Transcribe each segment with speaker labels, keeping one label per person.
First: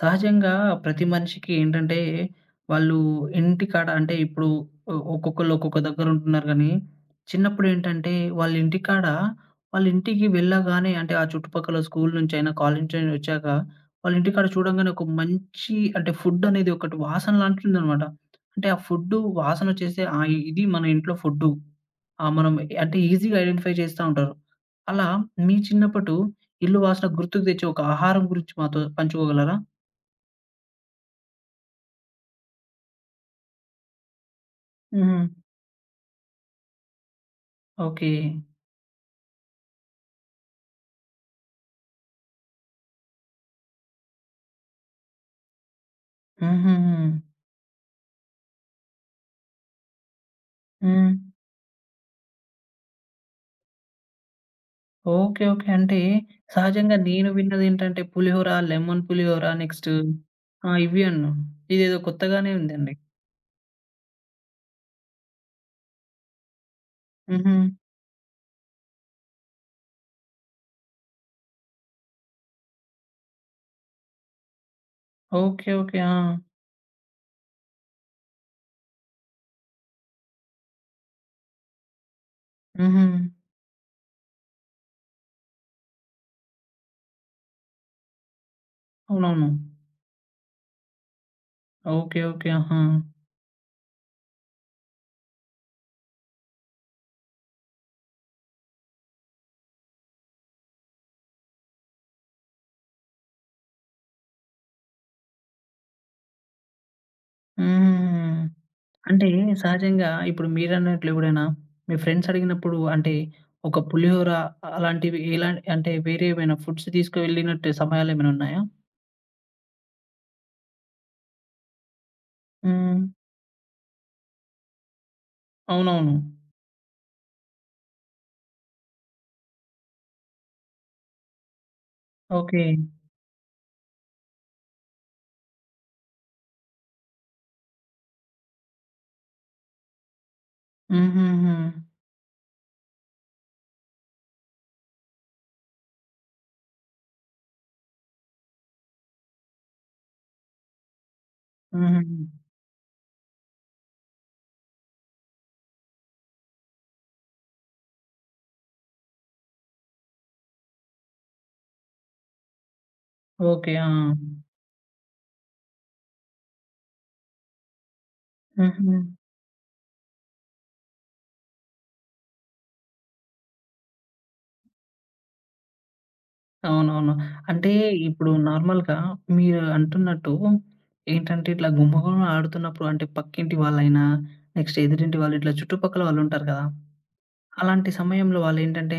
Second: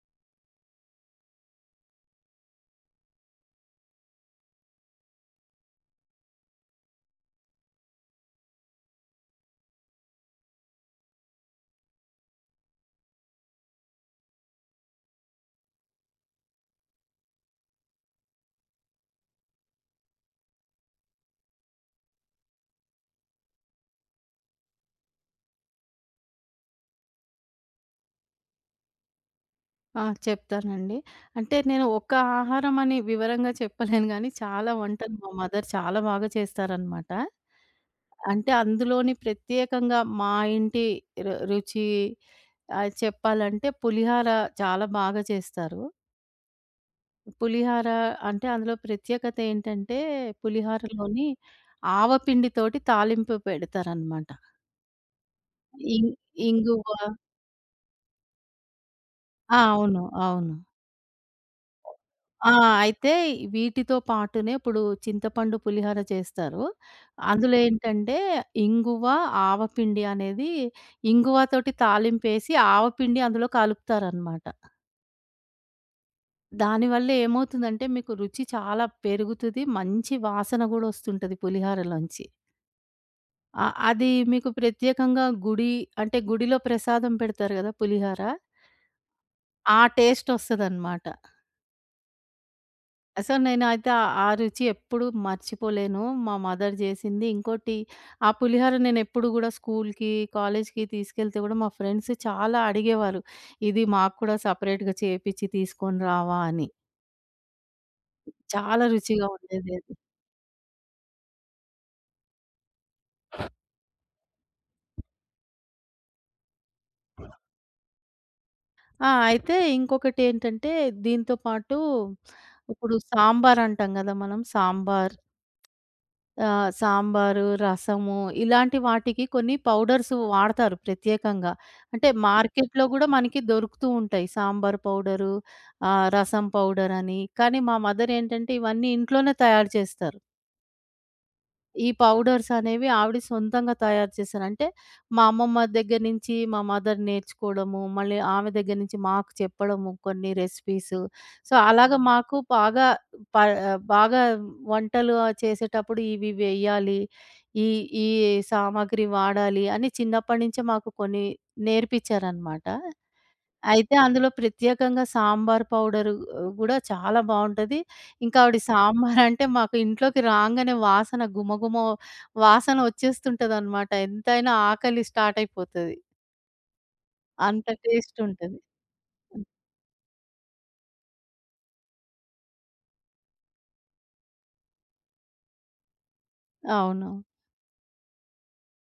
Speaker 1: సహజంగా ప్రతి మనిషికి ఏంటంటే, వాళ్ళు ఇంటికాడ అంటే ఇప్పుడు ఒక్కొక్కళ్ళు ఒక్కొక్క దగ్గర ఉంటున్నారు గానీ, చిన్నప్పుడేంటంటే వాళ్ళ ఇంటికాడ వాళ్ళ ఇంటికి వెళ్ళగానే అంటే ఆ చుట్టుపక్కల స్కూల్ నుంచైనా, కాలేజీ నుంచైనా వచ్చాక వాళ్ళ ఇంటికాడ చూడంగానే ఒక మంచి అంటే ఫుడ్ అనేది ఒకటి వాసన లాంటిదనమాట. అంటే ఆ ఫుడ్డు వాసనొచ్చేస్తే ఆ! ఇది మన ఇంట్లో ఫుడ్డు. ఆ! మనం అంటే ఈజీగా ఐడెంటిఫై చేస్తా ఉంటారు. అలా మీ చిన్నప్పటు ఇల్లు వాసన గుర్తుకు తెచ్చే ఒక ఆహారం గురించి మాతో పంచుకోగలరా?
Speaker 2: ఆ! చెప్తానండి. అంటే నేను ఒక్క ఆహారం అని వివరంగా చెప్పలేను గానీ, చాలా వంటలు
Speaker 1: హుహు.
Speaker 2: మా మదర్ చాలా బాగా చేస్తారనమాట.
Speaker 1: ఓకే.
Speaker 2: అంటే అందులోని ప్రత్యేకంగా మా ఇంటి రుచి చెప్పాలంటే పులిహార చాలా బాగా చేస్తారు.
Speaker 1: హుహుహు.
Speaker 2: పులిహార అంటే అందులో ప్రత్యేకత ఏంటంటే,
Speaker 1: హ్మ్.
Speaker 2: పులిహారలోని ఆవపిండితోటి తాలింపు పెడతారనమాట.
Speaker 1: ఓకే. ఓకే. అంటే
Speaker 2: ఇం ఇంగువ.
Speaker 1: సహజంగా నేను విన్నదేంటంటే పులిహోర, లెమన్ పులిహోర
Speaker 2: ఆ!
Speaker 1: నెక్స్ట్
Speaker 2: అవును. అవును.
Speaker 1: ఆ! ఇవి అన్నా. ఇదేదో
Speaker 2: ఆ!
Speaker 1: కొత్తగానే ఉందండి.
Speaker 2: అయితే వీటితో పాటునే ఇప్పుడు చింతపండు పులిహోర చేస్తారు.
Speaker 1: హుహు.
Speaker 2: అందులో ఏంటంటే ఇంగువ, ఆవపిండి అనేది ఇంగువతోటి తాలింపేసి ఆవపిండి అందులో కలుపుతారనమాట.
Speaker 1: ఓకే. ఓకే. ఆ!
Speaker 2: దానివల్ల ఏమవుతుందంటే మీకు రుచి చాలా పెరుగుతది. మంచి వాసన గూడా వస్తుంటది పులిహోరలోంచి.
Speaker 1: హుహు.
Speaker 2: అ అది మీకు ప్రత్యేకంగా అంటే గుడిలో ప్రసాదం పెడతారు గదా! పులిహోర.
Speaker 1: అవునవును.
Speaker 2: ఆ టేస్ట్ వస్తదనమాట.
Speaker 1: ఓకే. ఓకే. ఆహా!
Speaker 2: సో, నేనైతే ఆ ఆ రుచి ఎప్పుడు మర్చిపోలేను. మా మదర్ జేసింది. ఇంకోటి, ఆ పులిహోర నేనెప్పుడు గూడా స్కూల్‌కి, కాలేజ్‌కి తీసుకెళ్తే గూడా మా ఫ్రెండ్స్ చాలా అడిగేవారు. ఇది మాకు కూడా సెపరేట్‌గా చేపిచ్చి తీసుకొని రావా అని.
Speaker 1: హుహుహు.
Speaker 2: చాలా రుచిగా
Speaker 1: అంటే
Speaker 2: ఉండేదది.
Speaker 1: సహజంగా ఇప్పుడు మీరన్నట్లు ఎప్పుడైనా మీ ఫ్రెండ్స్ అడిగినప్పుడు అంటే ఒక పులిహోర అలాంటివి ఎలా అంటే వేరే ఏమైనా ఫుడ్స్ తీసుకువెళ్ళినట్టు సమయాలేమైనా ఉన్నాయా?
Speaker 2: ఆ! అయితే ఇంకొకటేంటంటే దీంతో పాటు ఇప్పుడు
Speaker 1: హ్మ్.
Speaker 2: సాంబార్ అంటాం గదా! మనం సాంబార్,
Speaker 1: అవునవును.
Speaker 2: ఆ! సాంబారు, రసము ఇలాంటి వాటికి కొన్ని పౌడర్స్ వాడతారు ప్రత్యేకంగా. అంటే
Speaker 1: ఓకే.
Speaker 2: మార్కెట్‌లో గూడా మనకి దొరుకుతూ ఉంటాయి. సాంబార్ పౌడరు, రసం పౌడరని. కానీ మా మదర్ ఏంటంటే ఇవన్నీ ఇంట్లోనే తయారు చేస్తారు.
Speaker 1: హుహుహు.
Speaker 2: ఈ పౌడర్స్ అనేవి ఆవిడ సొంతంగా తయారు చేశారు. అంటే మా అమ్మమ్మ దగ్గర నుంచి మా మదర్ నేర్చుకోవడము, మళ్ళీ ఆమె దగ్గర నుంచి మాకు చెప్పడము కొన్ని రెసిపీస్. సో, అలాగా
Speaker 1: హుహుహు.
Speaker 2: మాకు బాగా ప బాగా వంటలు చేసేటప్పుడు ఇవి వేయాలి, ఈ ఈ సామాగ్రి వాడాలి అని చిన్నప్పటి నుంచే మాకు కొన్ని నేర్పించారనమాట.
Speaker 1: ఓకే. ఆ!
Speaker 2: అయితే అందులో ప్రత్యేకంగా సాంబార్ పౌడరు గూడా చాలా బావుంటది. ఇంకా ఆవిడ
Speaker 1: హుహు.
Speaker 2: సాంబార్ అంటే మాకు ఇంట్లోకి రాంగానే వాసన గుమగుమ వాసన వచ్చేస్తుంటదనమాట. ఎంతైనా ఆకలి స్టార్ట్ అయిపోతది.
Speaker 1: అవునవును.
Speaker 2: అంత
Speaker 1: అంటే
Speaker 2: టేస్ట్
Speaker 1: ఇప్పుడు
Speaker 2: ఉంటది.
Speaker 1: నార్మల్‌గా మీరు అంటున్నట్టు ఏంటంటే ఇట్లా గుంపుగుమ ఆడుతున్నప్పుడు అంటే పక్కింటి వాళ్ళైనా, నెక్స్ట్ ఎదురింటి వాళ్ళు ఇట్లా చుట్టుపక్కల వాళ్ళుంటారు కదా!
Speaker 2: అవును.
Speaker 1: అలాంటి సమయంలో వాళ్ళేంటంటే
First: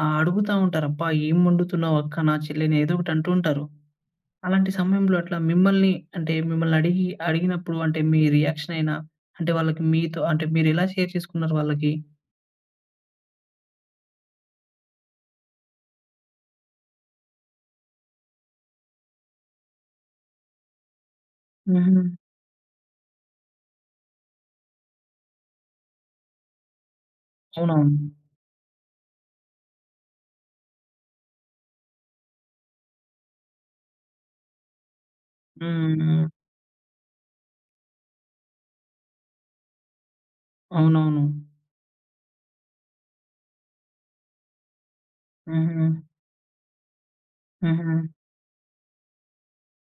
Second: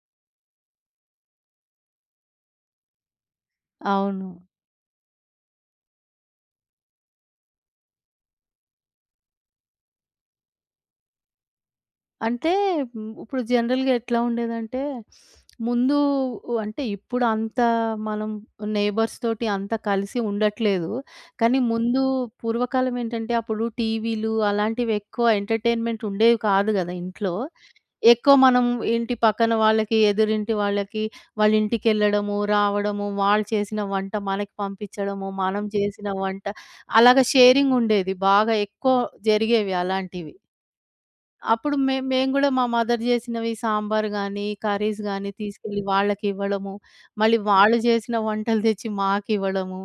Speaker 1: అడుగుతా ఉంటారు. "అబ్బా! ఏం వండుతున్నావు అక్క, నా చెల్లిని" ఏదో ఒకటి అంటూ ఉంటారు.
Speaker 2: అవును.
Speaker 1: అలాంటి సమయంలో అట్లా మిమ్మల్ని అంటే మిమ్మల్ని అడిగినప్పుడు అంటే మీ రియాక్షన్ అయినా, అంటే వాళ్ళకి మీతో అంటే మీరెలా షేర్ చేసుకున్నారు వాళ్ళకి?
Speaker 2: అంటే, హ్మ్, ఇప్పుడు జనరల్‌గా ఎట్లా ఉండేదంటే, ముందు అంటే ఇప్పుడు అంత మనం నేబర్స్ తోటి అంత కలిసి ఉండట్లేదు. కానీ ముందు
Speaker 1: హుహు.
Speaker 2: పూర్వకాలం ఏంటంటే, అప్పుడు టీవీలు అలాంటివి ఎక్కువ ఎంటర్‌టైన్‌మెంట్ ఉండేవి కాదు గదా! ఇంట్లో.
Speaker 1: అవునవును.
Speaker 2: ఎక్కువ మనం ఇంటి పక్కన వాళ్ళకి, ఎదురింటి వాళ్ళకి వాళ్ళ ఇంటికెళ్ళడము, రావడము, వాళ్ళు చేసిన వంట మనకి పంపించడము, మనం
Speaker 1: హ్మ్.
Speaker 2: చేసిన
Speaker 1: హ్మ్.
Speaker 2: వంట అలాగా షేరింగ్ ఉండేది. బాగా ఎక్కువ జరిగేవి అలాంటివి.
Speaker 1: అవునవును.
Speaker 2: అప్పుడు మేము గూడా మా మదర్ జేసినవి సాంబార్ గానీ, కర్రీస్ గానీ తీసుకెళ్ళి
Speaker 1: హుహు.
Speaker 2: వాళ్ళకివ్వడము. మళ్ళీ వాళ్ళు
Speaker 1: హుహు.
Speaker 2: జేసిన వంటలు తెచ్చి మాకివ్వడము.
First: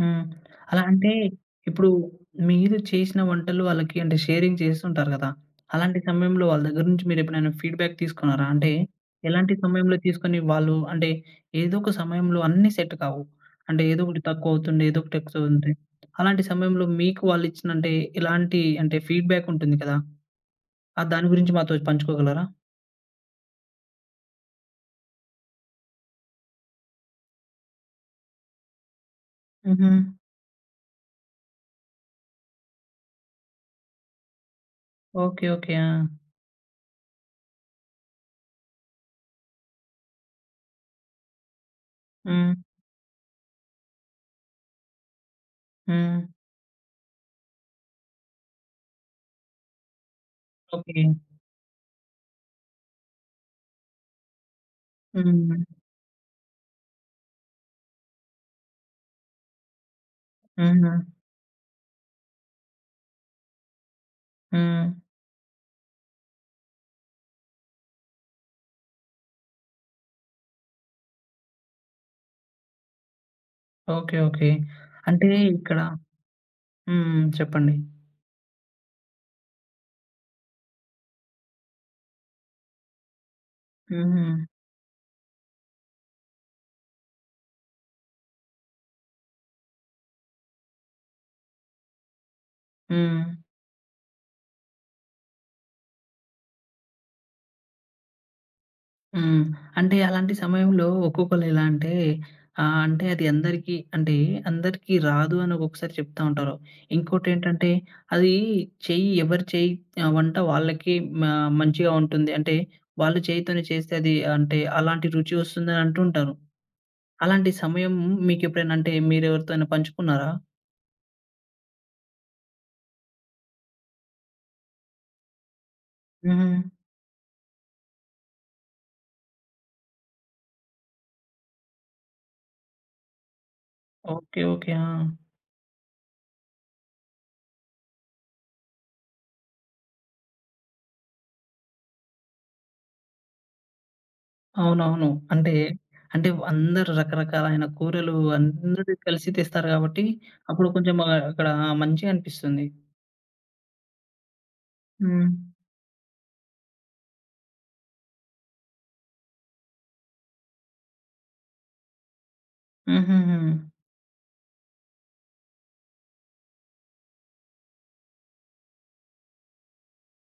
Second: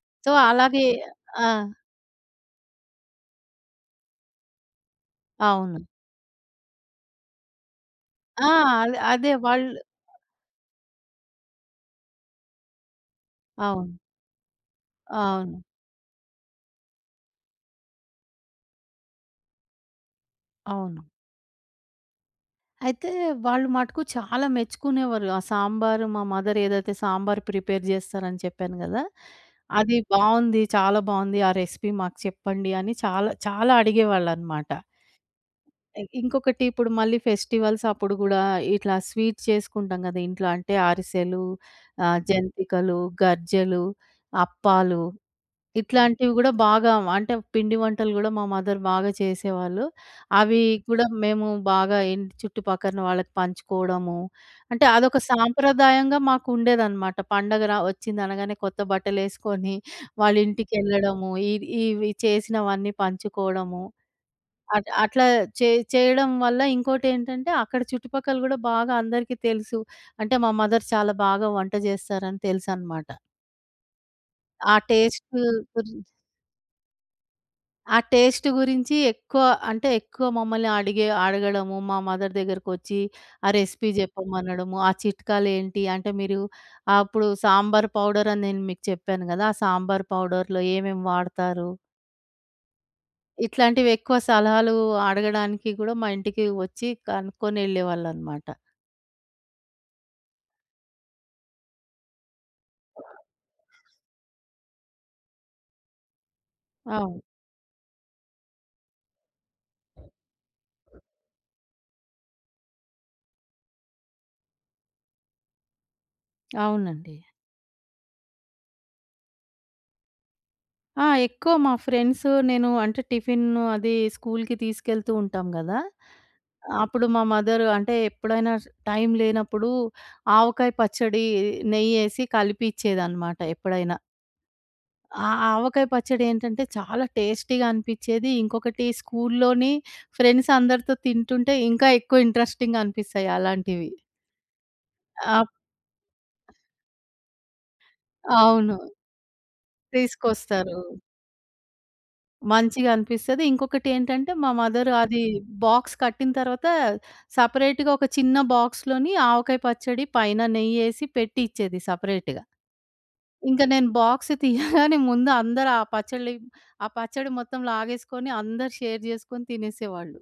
Speaker 1: హ్మ్.
Speaker 2: సో,
Speaker 1: అలా
Speaker 2: అలాగే
Speaker 1: అంటే
Speaker 2: ఆ!
Speaker 1: ఇప్పుడు మీరు చేసిన వంటలు వాళ్ళకి అంటే షేరింగ్ చేస్తుంటారు గదా!
Speaker 2: అవును.
Speaker 1: అలాంటి సమయంలో వాళ్ళ దగ్గర నుంచి మీరెప్పుడైనా ఫీడ్‌బ్యాక్ తీసుకున్నారా?
Speaker 2: ఆ!
Speaker 1: అంటే
Speaker 2: అదే అదే
Speaker 1: ఎలాంటి
Speaker 2: వాళ్ళు
Speaker 1: సమయంలో తీసుకొని వాళ్ళు అంటే ఏదో ఒక సమయంలో అన్నీ సెట్ కావు. అంటే
Speaker 2: అవును.
Speaker 1: ఏదో ఒకటి తక్కువవుతుంది. ఏదో ఒకటి
Speaker 2: అవును.
Speaker 1: ఎక్కువవుతుంది. అలాంటి సమయంలో మీకు వాళ్ళిచ్చిన అంటే ఎలాంటి అంటే ఫీడ్‌బ్యాక్ ఉంటుంది కదా!
Speaker 2: అవును.
Speaker 1: ఆ దాని గురించి మాతో పంచుకోగలరా?
Speaker 2: అయితే వాళ్ళు మటుకు చాలా మెచ్చుకునేవారు. ఆ సాంబారు మా మదర్ ఏదైతే సాంబార్ ప్రిపేర్ జేస్తారని చెప్పాను గదా!
Speaker 1: హుహు.
Speaker 2: అది బావుంది. చాలా బావుంది. ఆ రెసిపీ మాకు చెప్పండి అని చాలా చాలా అడిగేవాళ్ళనమాట.
Speaker 1: ఓకే. ఓకే. ఆ!
Speaker 2: ఇంకొకటి ఇప్పుడు మళ్ళీ ఫెస్టివల్స్ అప్పుడు గూడా ఇట్లా స్వీట్స్ చేసుకుంటాం గదా! ఇంట్లో అంటే అరిసెలు,
Speaker 1: హ్మ్.
Speaker 2: జంతికలు, గర్జెలు, అప్పాలు
Speaker 1: హ్మ్.
Speaker 2: ఇట్లాంటివి గూడా బాగా అంటే పిండి వంటలు గూడా మా మదర్ బాగా చేసేవాళ్ళు. అవి
Speaker 1: ఓకే.
Speaker 2: కూడా మేము బాగా ఇంటి చుట్టుపక్కన వాళ్ళకి పంచుకోవడము. అంటే అదొక
Speaker 1: హ్మ్.
Speaker 2: సాంప్రదాయంగా మాకు ఉండేదన్నమాట. పండగ వచ్చిందనగానే కొత్త బట్టలేసుకొని వాళ్ళ
Speaker 1: హుహు.
Speaker 2: ఇంటికెళ్ళడము. ఇవి చేసినవన్నీ పంచుకోవడము.
Speaker 1: హ్మ్.
Speaker 2: అట్లా చే చేయడం వల్ల ఇంకోటేంటంటే అక్కడ చుట్టుపక్కల గూడా బాగా అందరికీ తెలుసు. అంటే మా మదర్ చాలా బాగా వంట జేస్తారని తెలుసనమాట.
Speaker 1: ఓకే. ఓకే.
Speaker 2: ఆ టేస్ట్
Speaker 1: అంటే ఇక్కడ
Speaker 2: గురిం
Speaker 1: హ్మ్. చెప్పండి.
Speaker 2: ఆ టేస్ట్ గురించి ఎక్కువ అంటే ఎక్కువ మమ్మల్ని అడగడము, మా మదర్ దగ్గరకొచ్చి ఆ రెసిపీ
Speaker 1: హుహు.
Speaker 2: జెప్పమనడము, ఆ చిట్కాలేంటి అంటే మీరు అప్పుడు సాంబార్ పౌడర్ అని నేను మీకు చెప్పాను గదా! ఆ సాంబార్ పౌడర్‌లో ఏమేమి వాడతారు?
Speaker 1: హ్మ్.
Speaker 2: ఇట్లాంటివి ఎక్కువ సలహాలు అడగడానికి గూడా మా ఇంటికి వచ్చి కనుక్కొని ఎళ్ళేవాళ్ళనమాట.
Speaker 1: హ్మ్. అంటే అలాంటి సమయంలో ఒక్కొక్కళ్ళు ఎలా అంటే అంటే అది అందరికీ అంటే అందరికీ రాదు అని ఒక్కొక్కసారి చెప్తా ఉంటారు.
Speaker 2: అవును.
Speaker 1: ఇంకోటేంటంటే అది చెయ్యి ఎవరి చెయ్యి వంట వాళ్ళకి మ మంచిగా ఉంటుంది. అంటే వాళ్ళు చేయితోనే చేస్తే అది అంటే అలాంటి రుచి వస్తుందని అంటుంటారు.
Speaker 2: అవునండి.
Speaker 1: అలాంటి సమయం మీకెప్పుడైనా అంటే మీరెవరితోనా పంచుకున్నారా?
Speaker 2: ఆ! ఎక్కువ మా ఫ్రెండ్స్ నేను అంటే టిఫిన్ అది స్కూల్‌కి తీసుకెళ్తూ ఉంటాం గదా!
Speaker 1: హుహు.
Speaker 2: అప్పుడు మా మదర్ అంటే ఎప్పుడైనా టైం లేనప్పుడు ఆవకాయ పచ్చడి నెయ్యేసి కలిపి ఇచ్చేదన్నమాట ఎప్పుడైనా.
Speaker 1: ఓకే. ఓకే. ఆ!
Speaker 2: ఆ ఆవకాయ పచ్చడి ఏంటంటే చాలా టేస్టీగా అనిపిచ్చేది. ఇంకొకటి స్కూల్‌లోని ఫ్రెండ్స్ అందరితో తింటుంటే ఇంకా ఎక్కువ ఇంట్రెస్టింగ్‌గా అనిపిస్తాయి అలాంటివి.
Speaker 1: అవునవును.
Speaker 2: అప్
Speaker 1: అంటే, అంటే అందరూ రకరకాలైన కూరలు
Speaker 2: అవును.
Speaker 1: అందరూ కలిసి తెస్తారు గాబట్టి, అప్పుడు
Speaker 2: తీసుకొస్తారు.
Speaker 1: కొంచెం అక్కడ మంచిగా అనిపిస్తుంది.
Speaker 2: మంచిగా అనిపిస్తది. ఇంకొకటేంటంటే, మా మదర్ అది
Speaker 1: హ్మ్.
Speaker 2: బాక్స్ కట్టిన తర్వాత సెపరేట్‌గా ఒక చిన్న బాక్స్‌లోని ఆవకాయ పచ్చడి, పైన నెయ్యేసి పెట్టి ఇచ్చేది సెపరేట్‌గా.
Speaker 1: హుహుహు.
Speaker 2: ఇంక నేను బాక్స్ తీయగానే ముందు అందరూ ఆ పచ్చడి మొత్తం లాగేసుకొని అందరూ షేర్ జేసుకొని తినేసేవాళ్ళు.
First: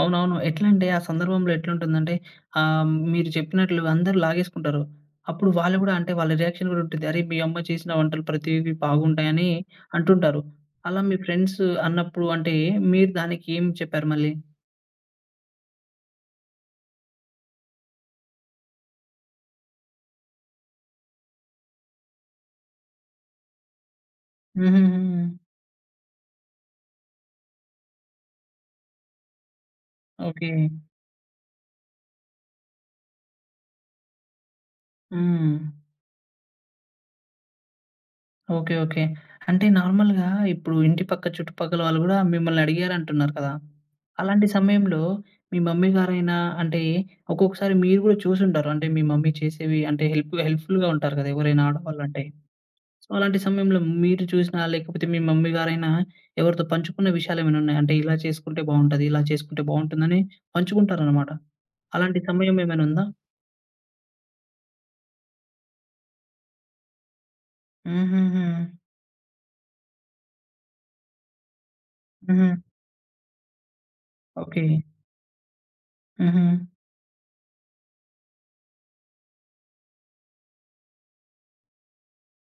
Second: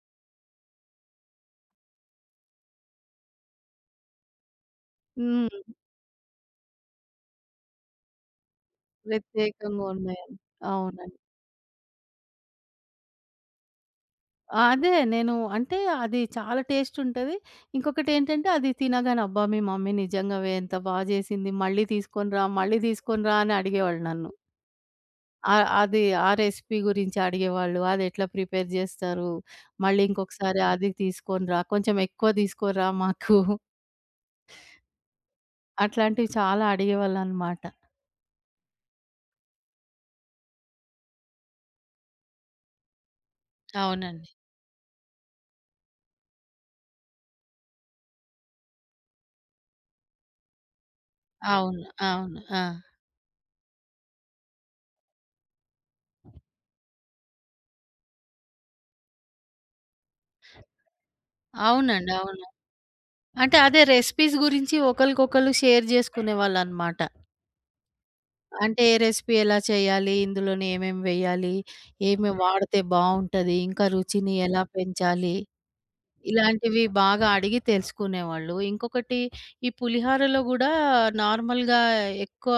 Speaker 1: అవునవును. ఎట్లంటే ఆ సందర్భంలో ఎట్లుంటుందంటే మీరు చెప్పినట్లు అందరూ లాగేసుకుంటారు. అప్పుడు
Speaker 2: హ్మ్.
Speaker 1: వాళ్ళు గూడా అంటే వాళ్ళ రియాక్షన్ గూడా ఉంటుంది. "అరే! మీ అమ్మ చేసిన వంటలు ప్రతివి బాగుంటాయని"
Speaker 2: ప్రత్యేకంగా ఉన్నాయని.
Speaker 1: అంటుంటారు. అలా
Speaker 2: అవునండి.
Speaker 1: మీ ఫ్రెండ్స్ అన్నప్పుడు అంటే, మీరు దానికి ఏం చెప్పారు మళ్ళీ?
Speaker 2: ఆ! అదే నేను అంటే అది చాలా టేస్ట్ ఉంటది. ఇంకొకటేంటంటే అది తినగానే అబ్బా! మీ మమ్మీ నిజంగావే ఎంత బా జేసింది. మళ్ళీ తీసుకొని రా, మళ్ళీ తీసుకొని రా అని అడిగేవాళ్ళు నన్ను.
Speaker 1: హుహుహు.
Speaker 2: అది ఆ రెసిపీ గురించి అడిగేవాళ్ళు. అదెట్లా ప్రిపేర్ జేస్తారు? మళ్ళీ
Speaker 1: ఓకే.
Speaker 2: ఇంకొకసారి అది తీసుకొని రా, కొంచెం ఎక్కువ తీసుకురా మాకు.
Speaker 1: హ్మ్.
Speaker 2: అట్లాంటివి చాలా అడిగేవాళ్ళనమాట.
Speaker 1: ఓకే. ఓకే. అంటే నార్మల్‌గా ఇప్పుడు ఇంటి పక్క చుట్టుపక్కల వాళ్ళు గూడా మిమ్మల్ని అడిగారంటున్నారు కదా!
Speaker 2: అవునండి.
Speaker 1: అలాంటి సమయంలో మీ మమ్మీ గారైనా అంటే ఒక్కొక్కసారి మీరు గూడా చూసుంటారు. అంటే మీ మమ్మీ చేసేవి అంటే హెల్ప్‌ఫుల్‌గా ఉంటారు కదా! ఎవరైనా
Speaker 2: అవును.
Speaker 1: ఆడవాళ్ళంటే.
Speaker 2: అవును. ఆ!
Speaker 1: సో, అలాంటి సమయంలో మీరు చూసినా లేకపోతే మీ మమ్మీ గారైనా ఎవరితో పంచుకున్న విషయాలేమైనా ఉన్నాయా? అంటే ఇలా చేసుకుంటే బావుంటది. ఇలా చేసుకుంటే బావుంటుందని పంచుకుంటారనమాట.
Speaker 2: అవునండి.
Speaker 1: అలాంటి
Speaker 2: అవును.
Speaker 1: సమయం ఏమైనా ఉందా?
Speaker 2: అంటే అదే రెసిపీస్ గురించి ఒకళ్ళకొకళ్ళు షేర్ జేసుకునేవాళ్ళనమాట.
Speaker 1: హుహుహు.
Speaker 2: అంటే ఏ రెసిపీ ఎలా చేయాలి? ఇందులోనే ఏమేమి వేయాలి? ఏమి
Speaker 1: హుహు.
Speaker 2: వాడితే బావుంటది? ఇంకా రుచిని ఎలా
Speaker 1: ఓకే.
Speaker 2: పెంచాలి?
Speaker 1: హుహు.
Speaker 2: ఇలాంటివి బాగా అడిగి తెలుసుకునేవాళ్ళు. ఇంకొకటి ఈ పులిహోరలో గూడా నార్మల్‌గా ఎక్కువ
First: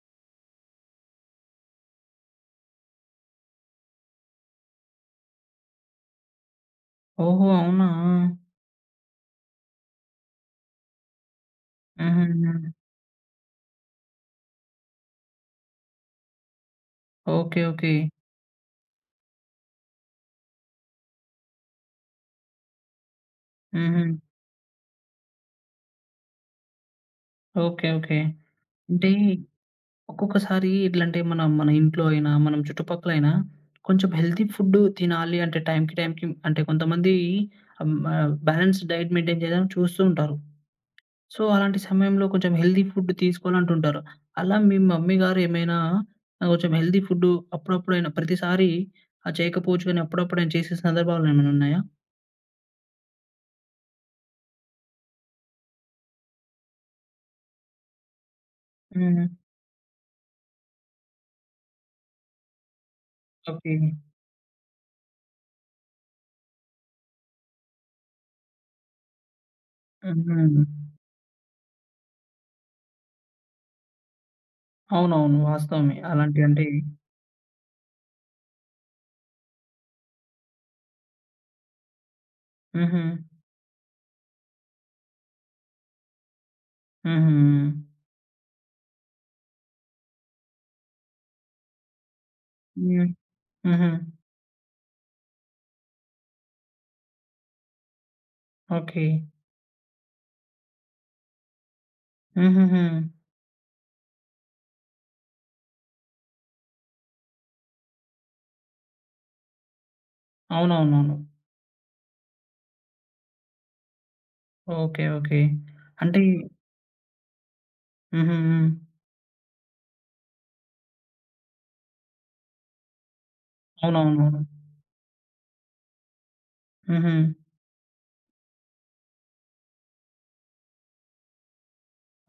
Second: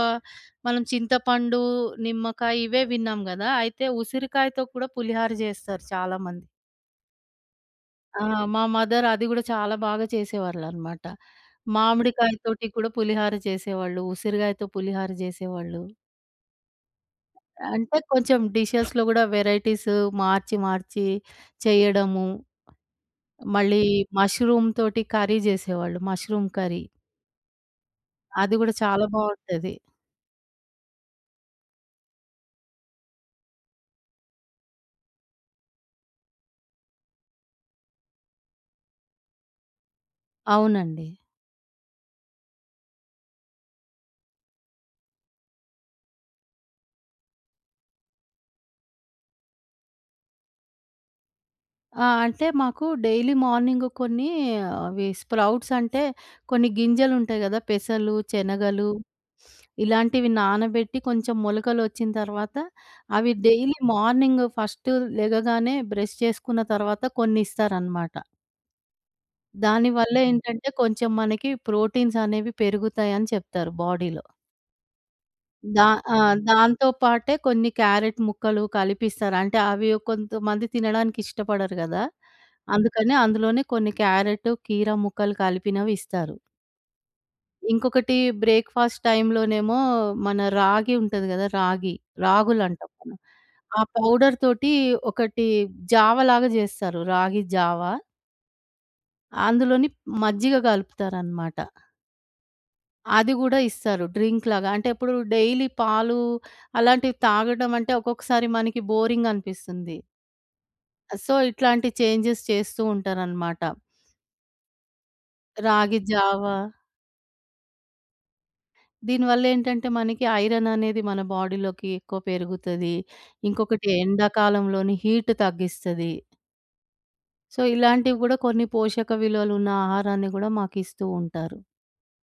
Speaker 2: మనం చింతపండు, నిమ్మకాయ ఇవే విన్నాం గదా! అయితే ఉసిరికాయతో కూడా పులిహోర జేస్తారు చాలామంది.
Speaker 1: ఓహో! అవునా!
Speaker 2: ఆ! మా మదర్ అది గూడా చాలా బాగా చేసేవాళ్ళనమాట. మామిడికాయతోటి
Speaker 1: హుహుహు.
Speaker 2: కూడా పులిహోర చేసేవాళ్ళు. ఉసిరికాయతో పులిహోర జేసేవాళ్ళు.
Speaker 1: ఓకే. ఓకే.
Speaker 2: అంటే కొంచెం డిషెస్‌లో గూడా వెరైటీస్ మార్చి చేయడము. మళ్ళీ
Speaker 1: హుహు.
Speaker 2: మష్రూమ్ తోటి కర్రీ జేసేవాళ్ళు. Mushroom curry.
Speaker 1: ఓకే. ఓకే.
Speaker 2: అది గూడా చాలా
Speaker 1: అంటే
Speaker 2: బావుంటది.
Speaker 1: ఒక్కొక్కసారి ఎట్లంటే మనం మన ఇంట్లో అయినా, మనం చుట్టుపక్కలైనా కొంచెం హెల్తీ ఫుడ్ తినాలి అంటే టైంకి, టైంకి అంటే కొంతమంది హ్మ్. బ్యాలెన్స్ డైట్ మెయింటైన్ చేయాలని చూస్తూ ఉంటారు.
Speaker 2: అవునండి.
Speaker 1: సో, అలాంటి సమయంలో కొంచెం హెల్తీ ఫుడ్ తీసుకోవాలంటుంటారు. అలా మీ మమ్మీ గారు ఏమైనా కొంచెం హెల్తీ ఫుడ్ అప్పుడప్పుడైనా ప్రతిసారి చేయకపోవచ్చు కానీ అప్పుడప్పుడైనా చేసే సందర్భాలు ఏమైనా ఉన్నాయా?
Speaker 2: ఆ! అంటే మాకు డైలీ మార్నింగ్ కొన్ని అవి స్ప్రౌట్స్ అంటే కొన్ని గింజలుంటాయి గదా! పెసలు, శనగలు
Speaker 1: హ్మ్.
Speaker 2: ఇలాంటివి నానబెట్టి కొంచెం మొలకలొచ్చిన తర్వాత అవి డైలీ
Speaker 1: ఓకే.
Speaker 2: మార్నింగ్ ఫస్ట్ లెగగానే బ్రష్ చేసుకున్న తర్వాత కొన్నిస్తారనమాట. దానివల్ల
Speaker 1: హ్మ్.
Speaker 2: ఏంటంటే, కొంచెం మనకి ప్రోటీన్స్ అనేవి పెరుగుతాయని చెప్తారు బాడీలో.
Speaker 1: అవునవును.
Speaker 2: దా
Speaker 1: వాస్తవమే.
Speaker 2: ఆ!
Speaker 1: అలాంటివి అంటే
Speaker 2: దాంతో పాటే కొన్ని క్యారెట్ ముక్కలు కలిపిస్తారు. అంటే అవి కొంతమంది తినడానికి ఇష్టపడరు గదా!
Speaker 1: హుహు.
Speaker 2: అందుకని అందులోనే కొన్ని క్యారెట్, కీర ముక్కలు కలిపినవి ఇస్తారు.
Speaker 1: హుహు.
Speaker 2: ఇంకొకటి బ్రేక్‌ఫాస్ట్ టైమ్‌లోనేమో మన రాగి ఉంటది గదా! రాగి, రాగులంటాం
Speaker 1: హ్మ్.
Speaker 2: మనం. ఆ
Speaker 1: హుహు.
Speaker 2: పౌడర్ తోటి ఒకటి జావ లాగా జేస్తారు. రాగి జావ.
Speaker 1: ఓకే.
Speaker 2: అందులోని మజ్జిగ గలుపుతారనమాట.
Speaker 1: హుహుహు.
Speaker 2: అది గూడా ఇస్తారు. డ్రింక్‌లాగా. అంటే ఇప్పుడు డైలీ పాలు అలాంటివి తాగడం అంటే ఒక్కొక్కసారి మనకి బోరింగ్ అనిపిస్తుంది.
Speaker 1: అవునవునవును.
Speaker 2: సో, ఇట్లాంటి చేంజెస్ చేస్తూ ఉంటారనమాట.
Speaker 1: ఓకే. ఓకే.
Speaker 2: రాగి
Speaker 1: అంటే
Speaker 2: జావా
Speaker 1: హుహు. హ్మ్.
Speaker 2: దీనివల్లేంటంటే మనకి ఐరన్ అనేది మన బాడీలోకి ఎక్కువ పెరుగుతది. ఇంకొకటి
Speaker 1: అవునవునవును.
Speaker 2: ఎండాకాలంలోని హీట్ తగ్గిస్తది.
Speaker 1: హుహు.
Speaker 2: సో, ఇలాంటివి గూడా కొన్ని పోషక విలువలున్న ఆహారాన్ని గూడా మాకిస్తూ ఉంటారు.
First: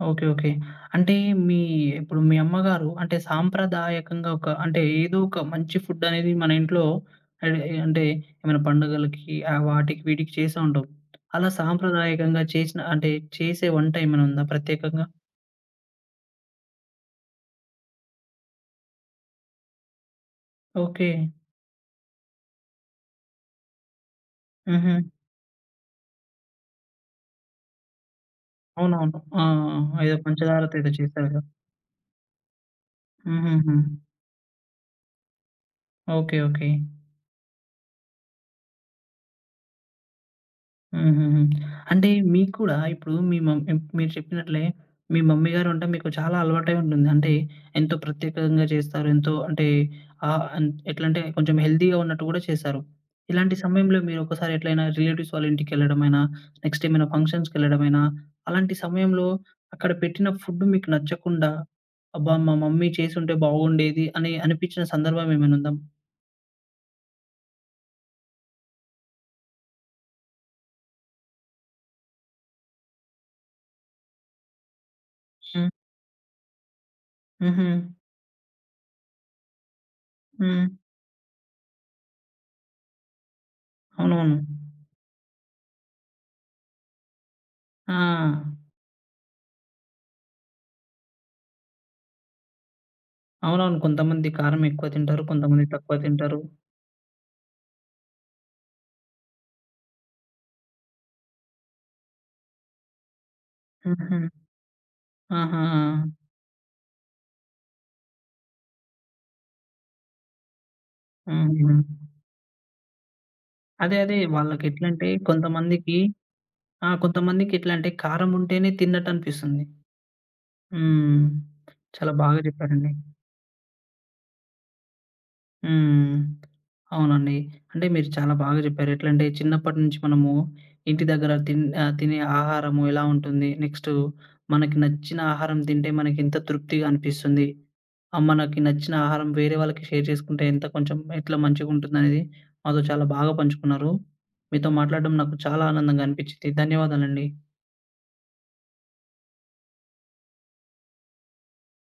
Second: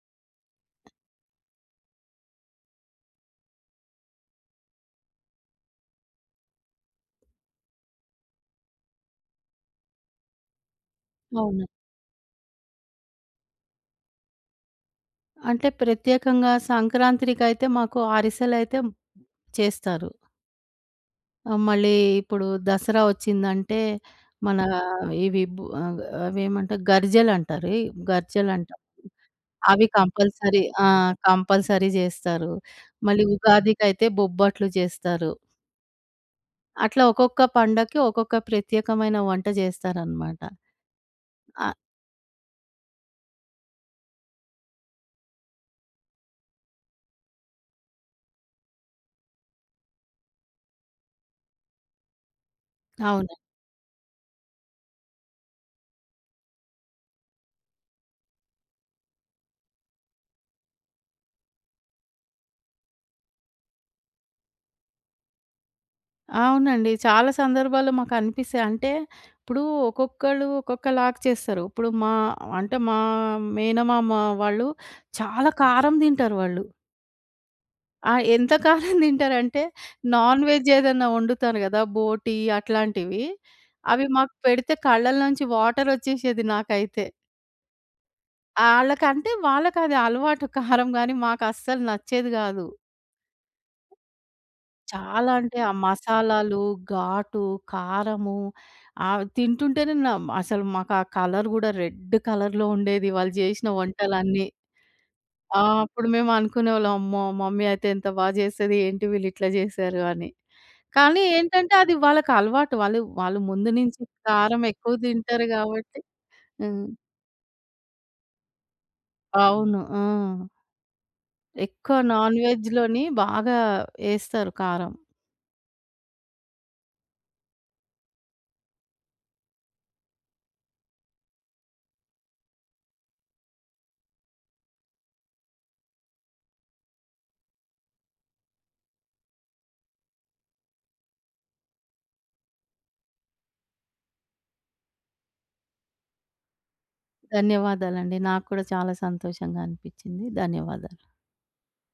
Speaker 1: ఓకే. ఓకే. అంటే మీ ఇప్పుడు మీ అమ్మగారు అంటే సాంప్రదాయకంగా ఒక అంటే ఏదో ఒక మంచి ఫుడ్ అనేది మన ఇంట్లో అడ్ అంటే ఏమైనా పండుగలకి వాటికి వీటికి చేసే ఉంటాం. అలా
Speaker 2: అవును.
Speaker 1: సాంప్రదాయకంగా చేసిన అంటే చేసే వంట ఏమైనా ఉందా ప్రత్యేకంగా?
Speaker 2: అంటే ప్రత్యేకంగా సంక్రాంత్రికైతే మాకు అరిసెలైతే చేస్తారు.
Speaker 1: ఓకే.
Speaker 2: ఆ! మళ్ళీ ఇప్పుడు దసరా వచ్చిందంటే, మన
Speaker 1: హుహు.
Speaker 2: ఇవి బు అవేమంటారు గర్జెలంటారు. ఈ గర్జెలంటాం.
Speaker 1: అవునవును. ఆ!
Speaker 2: అవి
Speaker 1: ఆ! ఏదో
Speaker 2: కంపల్సరీ
Speaker 1: పంచదారతో
Speaker 2: ఆ!
Speaker 1: ఏదో చేస్తారు గదా!
Speaker 2: కంపల్సరీ జేస్తారు. మళ్ళీ
Speaker 1: హుహుహు.
Speaker 2: ఉగాదికైతే బొబ్బట్లు చేస్తారు.
Speaker 1: ఓకే. ఓకే.
Speaker 2: అట్లా ఒక్కొక్క పండక్కి ఒక్కొక్క ప్రత్యేకమైన వంట జేస్తారనమాట.
Speaker 1: హుహుహు.
Speaker 2: ఆ!
Speaker 1: అంటే మీకు కూడా ఇప్పుడు మీ మమ్ మీరు చెప్పినట్లే మీ మమ్మీ గారి వంట మీకు చాలా అలవాటై ఉంటుంది. అంటే ఎంతో ప్రత్యేకంగా చేస్తారు. ఎంతో అంటే ఆహ్, అన్ ఎట్లంటే కొంచెం హెల్తీగా ఉన్నట్టు గూడా చేస్తారు.
Speaker 2: అవునండి.
Speaker 1: ఇలాంటి సమయంలో మీరు ఒకసారి ఎట్లైనా రిలేటివ్స్ వాళ్ళ ఇంటికెళ్ళడమైనా, నెక్స్ట్ ఏమైనా ఫంక్షన్స్‌కెళ్ళడమైనా, అలాంటి సమయంలో అక్కడ పెట్టిన ఫుడ్ మీకు నచ్చకుండా, అబ్బా! మా మమ్మీ చేసుంటే బాగుండేది అని అనిపించిన సందర్భం ఏమైనా ఉందా?
Speaker 2: అవునండి. చాలా సందర్భాల్లో మాకనిపిస్తాయి. అంటే, ఇప్పుడు ఒక్కొక్కళ్ళు ఒక్కొక్కలాగా చేస్తారు. ఇప్పుడు మా అంటే, మా మేనమామ వాళ్ళు చాలా
Speaker 1: హ్మ్.
Speaker 2: కారం తింటారు వాళ్ళు.
Speaker 1: హుహు.
Speaker 2: ఆ! ఎంతకాలం తింటారంటే, నాన్
Speaker 1: హ్మ్.
Speaker 2: వెజ్ ఏదన్నా వండుతాను గదా! బోటీ అట్లాంటివి. అవి మాకు
Speaker 1: అవునవును.
Speaker 2: పెడితే కళ్ళలోంచి వాటరొచ్చేసేది నాకైతే.
Speaker 1: ఆ!
Speaker 2: ఆళ్ళకంటే వాళ్ళకది అలవాటు కారం గానీ, మాకస్సలు నచ్చేది గాదు.
Speaker 1: అవునవును. కొంతమంది కారం ఎక్కువ తింటారు.
Speaker 2: చాలా అంటే ఆ
Speaker 1: కొంతమంది తక్కువ తింటారు.
Speaker 2: మసాలాలు, ఘాటు, కారము ఆవి తింటుంటేనే అసలు మాకా కలర్ గూడా రెడ్ కలర్‌లో ఉండేది వాళ్ళు జేసిన
Speaker 1: హుహు.
Speaker 2: వంటలన్నీ. ఆ!
Speaker 1: ఆహా!
Speaker 2: అప్పుడు మేము అనుకునేవాళ్ళం. అమ్మో! మమ్మీ అయితే ఎంత బా జేసేది. ఏంటి వీళ్ళు ఇట్లా జేసారు అని. కానీ ఏంటంటే
Speaker 1: హుహు.
Speaker 2: అది వాళ్ళకి అలవాటు. వాళ్ళు వాళ్ళు ముందు
Speaker 1: అదే.
Speaker 2: నుంచి
Speaker 1: అదే.
Speaker 2: కారం ఎక్కువ
Speaker 1: వాళ్ళకెట్లంటే
Speaker 2: తింటారు
Speaker 1: కొంతమందికి
Speaker 2: గాబట్టి, హ్మ్.
Speaker 1: ఆ! కొంతమందికి ఎట్లా అంటే కారం ఉంటేనే తిన్నట్టనిపిస్తుంది.
Speaker 2: అవును. ఆ!
Speaker 1: హ్మ్.
Speaker 2: ఎక్కువ
Speaker 1: చాలా
Speaker 2: నాన్
Speaker 1: బాగా చెప్పారండి.
Speaker 2: వెజ్‌లోని బాగా ఏస్తారు కారం.
Speaker 1: హ్మ్. అవునండి. అంటే మీరు చాలా బాగా జెప్పారు. ఎట్లంటే చిన్నప్పటి నుంచి మనము ఇంటి దగ్గర తినే ఆహారము ఎలా ఉంటుంది. నెక్స్టు మనకి నచ్చిన ఆహారం తింటే మనకెంత తృప్తిగా అనిపిస్తుంది. మనకి నచ్చిన ఆహారం వేరే వాళ్ళకి షేర్ చేసుకుంటే ఎంత కొంచెం ఎట్లా మంచిగుంటుందనేది మాతో చాలా బాగా పంచుకున్నారు. మీతో మాట్లాడడం నాకు చాలా ఆనందంగా అనిపిచ్చింది. ధన్యవాదాలండి.
Speaker 2: ధన్యవాదాలండి. నాకు కూడా చాలా సంతోషంగా అనిపించింది. ధన్యవాదాలు.